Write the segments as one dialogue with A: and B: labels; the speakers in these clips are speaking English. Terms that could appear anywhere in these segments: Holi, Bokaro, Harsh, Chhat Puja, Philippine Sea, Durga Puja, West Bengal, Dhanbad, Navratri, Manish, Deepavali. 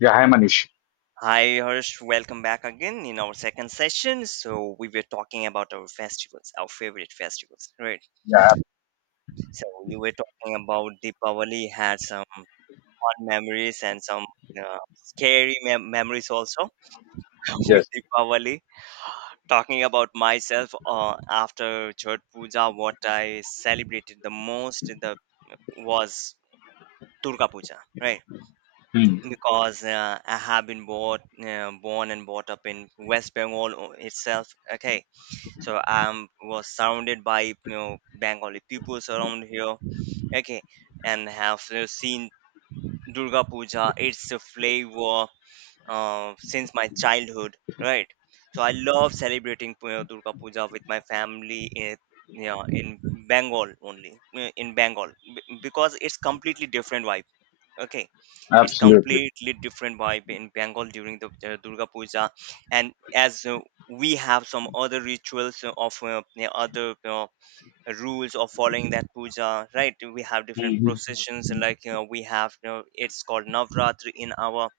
A: Yeah, hi Manish.
B: Hi, Harsh. Welcome back again in our second session. So we were talking about our festivals, our favorite festivals, right?
A: Yeah,
B: So you were talking about Deepavali had some fun memories and some scary memories also with
A: yes.
B: Deepavali. Talking about myself after Chhat Puja, what I celebrated the most in the was Durga Puja, right?
A: Hmm.
B: Because I have born and brought up in West Bengal itself. Okay, so I was surrounded by, you know, Bengali people around here. Okay, and have seen Durga Puja, its a flavor since my childhood, right? So I love celebrating, you know, Durga Puja with my family in, you know, in Bengal only, in Bengal, because it's completely different. Okay, it's
A: Absolutely.
B: completely different vibe in Bengal during the Durga Puja. And as we have some other rituals of yeah, other rules of following that puja, right? We have different
A: Hmm.
B: processions, like, you know, we have, you know, it's called Navratri in our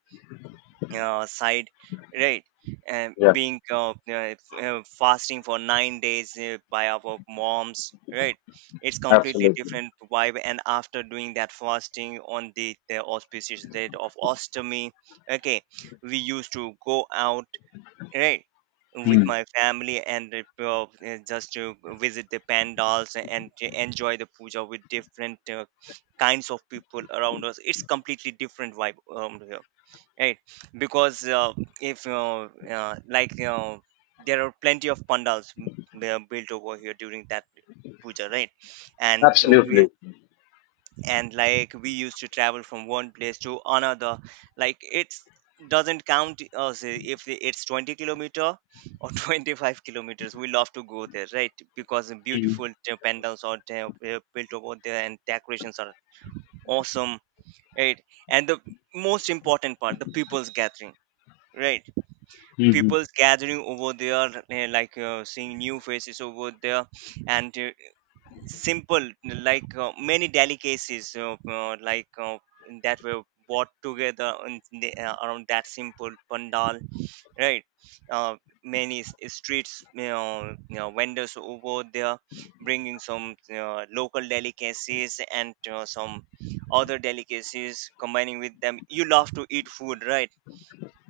B: side, right? And
A: Yeah,
B: being fasting for 9 days by our moms, right? It's completely
A: absolutely.
B: different vibe, and after doing that fasting on the auspicious date of ostomy. Okay, we used to go out, right? With
A: Hmm.
B: my family and just to visit the pandals and to enjoy the puja with different kinds of people around us. It's completely different vibe around, right? Because uh, if uh, uh, like you there are plenty of pandals built over here during that puja, right? And to we
A: Absolutely.
B: and like, we used to travel from one place to another. Like, it's doesn't count us if it's 20 kilometer or 25 kilometers, we love to go there, right? Because
A: Hmm.
B: beautiful pandals are there, built over there, and decorations are awesome, right? And the most important part, the people's gathering, right?
A: Hmm.
B: People's gathering over there, eh, like, seeing new faces over there, and simple, like, many delicacies that were bought together in the around that simple pandal, right? Uh, many s- streets, you know, you know, vendors over there bringing some local delicacies and some other delicacies combining with them, you love to eat food, right?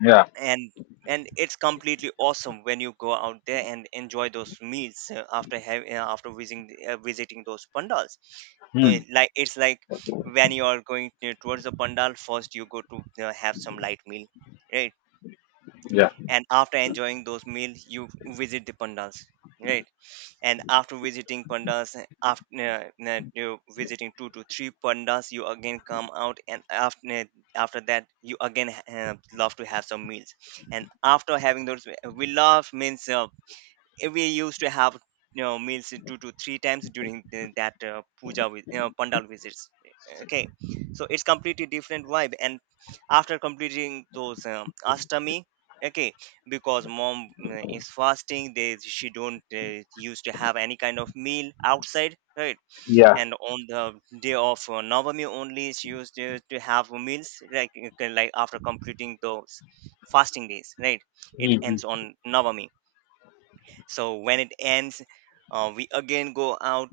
A: Yeah.
B: And and it's completely awesome when you go out there and enjoy those meals, after visiting those pandals. uh,
A: Hmm.
B: like it's like when you are going towards the pandal, first you go to have some light meal, right?
A: Yeah.
B: And after enjoying those meals, you visit the pandals, right? And after visiting pandas, after you visiting two to three pandas, you again come out, and after after that, you again love to have some meals. And after having those, we love means we used to have, you know, meals two to three times during that puja with, you know, pandal visits, eh, okay. So it's completely different vibe. And after completing those ashtami. Okay, because mom is fasting, they, she don't used to have any kind of meal outside, right?
A: Yeah.
B: And on the day of navami only she used to have meals, like after completing those fasting days, right? It
A: Hmm.
B: ends on navami. So when it ends, we again go out.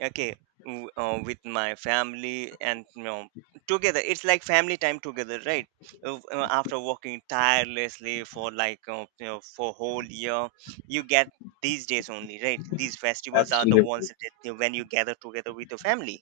B: Okay, with my family, and, you know, together it's like family time together, right? After working tirelessly for, like, you know, for whole year, you get these days only, right? These festivals are the ones
A: Absolutely.
B: that when you gather together with your family,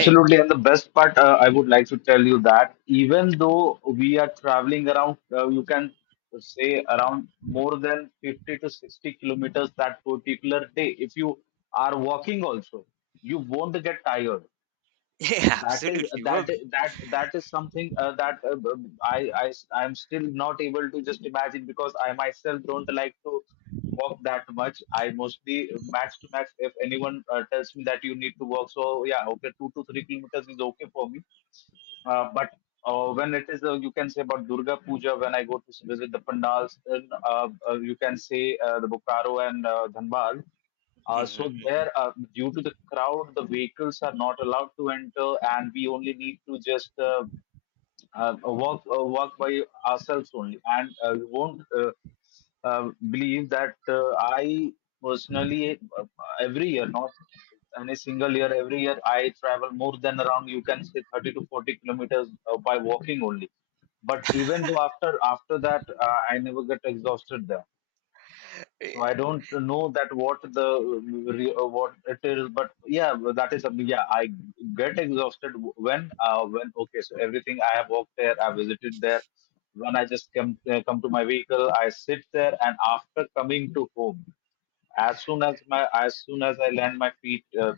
B: right?
A: And the best part, I would like to tell you that even though we are traveling around, you can say around more than 50 to 60 kilometers that particular day. If you are walking also, you won't get tired.
B: Yeah,
A: That is
B: absolutely.
A: that
B: Well,
A: that that is something, that b- I am still not able to just imagine, because I myself don't like to walk that much. I mostly match to match. If anyone tells me that you need to walk, so yeah, okay, 2 to 3 kilometers is okay for me, but when it is, you can say about Durga Puja, when I go to visit the pandals, then you can say the Bokaro and Dhanbad.
B: mhm,
A: So
B: mhm.
A: there, due to the crowd, the vehicles are not allowed to enter, and we only need to just work work by ourselves only, and we won't believe that I personally, every year, not any single year, every year I travel more than around, you can say, 30 to 40 kilometers by walking only. But even though, after that, I never get exhausted there. So I don't know that what the what it is, but yeah, that is something. Yeah, I get exhausted when when okay, so everything I have walked there, I visited there. When I just come to my vehicle, I sit there, and after coming to home, as soon as I land my feet,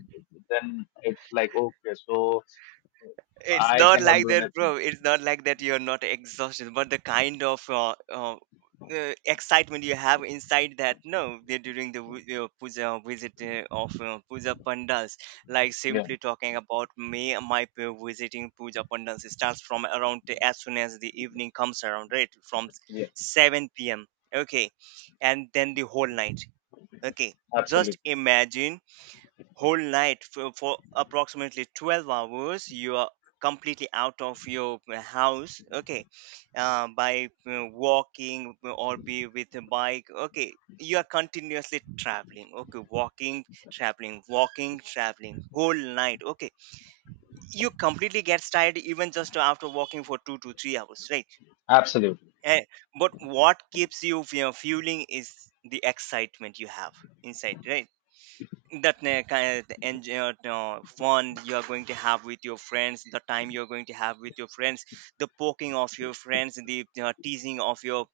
A: then it's like okay, so
B: It's
A: I
B: not
A: cannot
B: like
A: do
B: that,
A: anything.
B: bro. It's not like that you're not exhausted, but the kind of excitement you have inside that, no, during the your puja visit of puja pandas, like,
A: Yeah,
B: simply talking about me, my visiting puja pandas starts from around as soon as the evening comes around, right? From
A: yeah,
B: 7 p.m. Okay, and then the whole night. Okay, just
A: absolutely,
B: imagine whole night for approximately 12 hours you are completely out of your house. Okay, by walking or be with a bike, okay, you are continuously traveling. Okay, walking, traveling, walking, traveling whole night. Okay, you completely get tired even just after walking for 2 to 3 hours, right?
A: absolutely,
B: Eh, but what keeps you fueling is the excitement you have inside, right? That kind of fun you are going to have with your friends, the time you are going to have with your friends, the poking of your friends, the teasing of your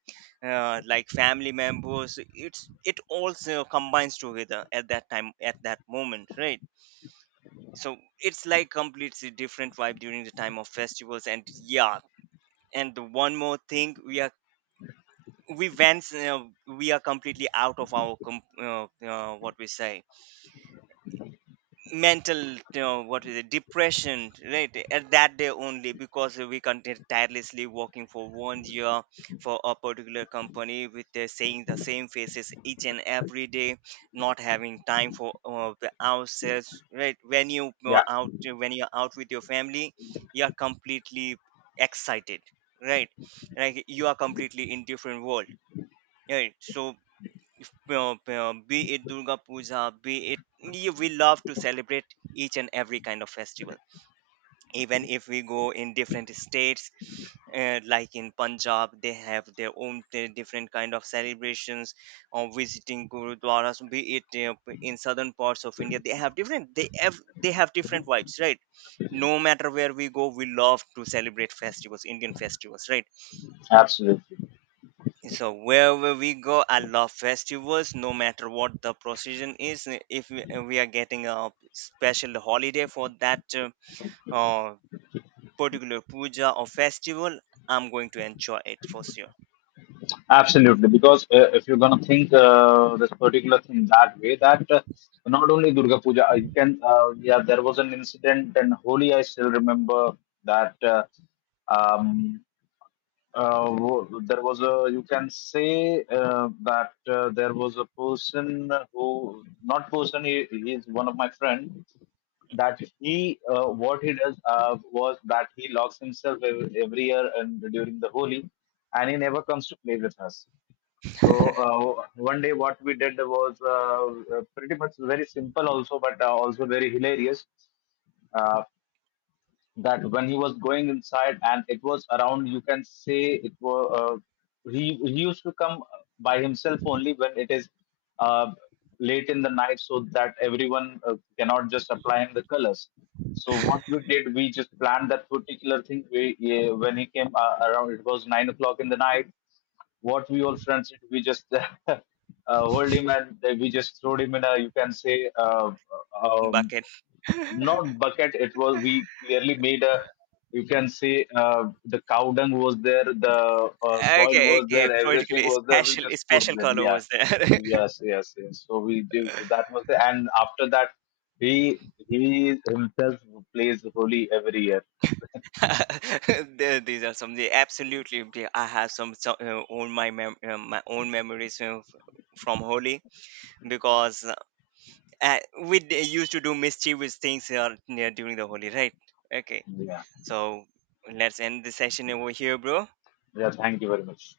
B: like family members, it's it also combines together at that time, at that moment, right? So it's like completely different vibe during the time of festivals. And yeah, and the one more thing, we are completely out of our what we say mental, you know, what is it, depression, right? At that day only, because we continued tirelessly working for 1 year for a particular company with saying the same faces each and every day, not having time for the ourselves, right? When you
A: yeah,
B: are out, when you're out with your family, you're completely excited, right? Like, you are completely in different world, right? So if, be it Durga Puja, we love to celebrate each and every kind of festival. Even if we go in different states, like in Punjab, they have their own different kind of celebrations. Or visiting gurudwaras, be it in southern parts of India, they have different. They have different vibes, right? No matter where we go, we love to celebrate festivals, Indian festivals, right?
A: absolutely.
B: So wherever we go, I love festivals, no matter what the procession is. If we are getting a special holiday for that uh, particular puja or festival, I'm going to enjoy it for sure.
A: Absolutely, because if you're gonna think, this particular thing, that way, that not only Durga Puja, you can, yeah, there was an incident in Holi. I still remember that um, there was a, you can say, that there was a person, who, not person, he is one of my friend, that he what he does was that he locks himself every year and during the Holi, and he never comes to play with us. So one day, what we did was pretty much very simple also, but also very hilarious. Uh, that when he was going inside, and it was around, you can say, it was he used to come by himself only when it is uh, late in the night, so that everyone cannot just apply him the colors. So what we did, we just planned that particular thing. We, yeah, when he came, around, it was 9 o'clock in the night. What we all friends did, we just uh, hold him and we just throw him in a, you can say, um,
B: Bucket.
A: not bucket. It was, we clearly made a. You can say, the cow dung was there, the soil
B: Okay,
A: was there,
B: okay,
A: everything
B: particularly
A: was there. We
B: special,
A: just put
B: special
A: there.
B: color
A: Yeah,
B: was there.
A: yes, yes, yes. So we did, that was the, and after that, he he himself plays holy every year.
B: These are some, the absolutely I have some my own memories from Holi, because we used to do mischievous things near during the holy right? Okay,
A: Yeah,
B: so let's end the session over here, bro.
A: yeah. Thank you very much.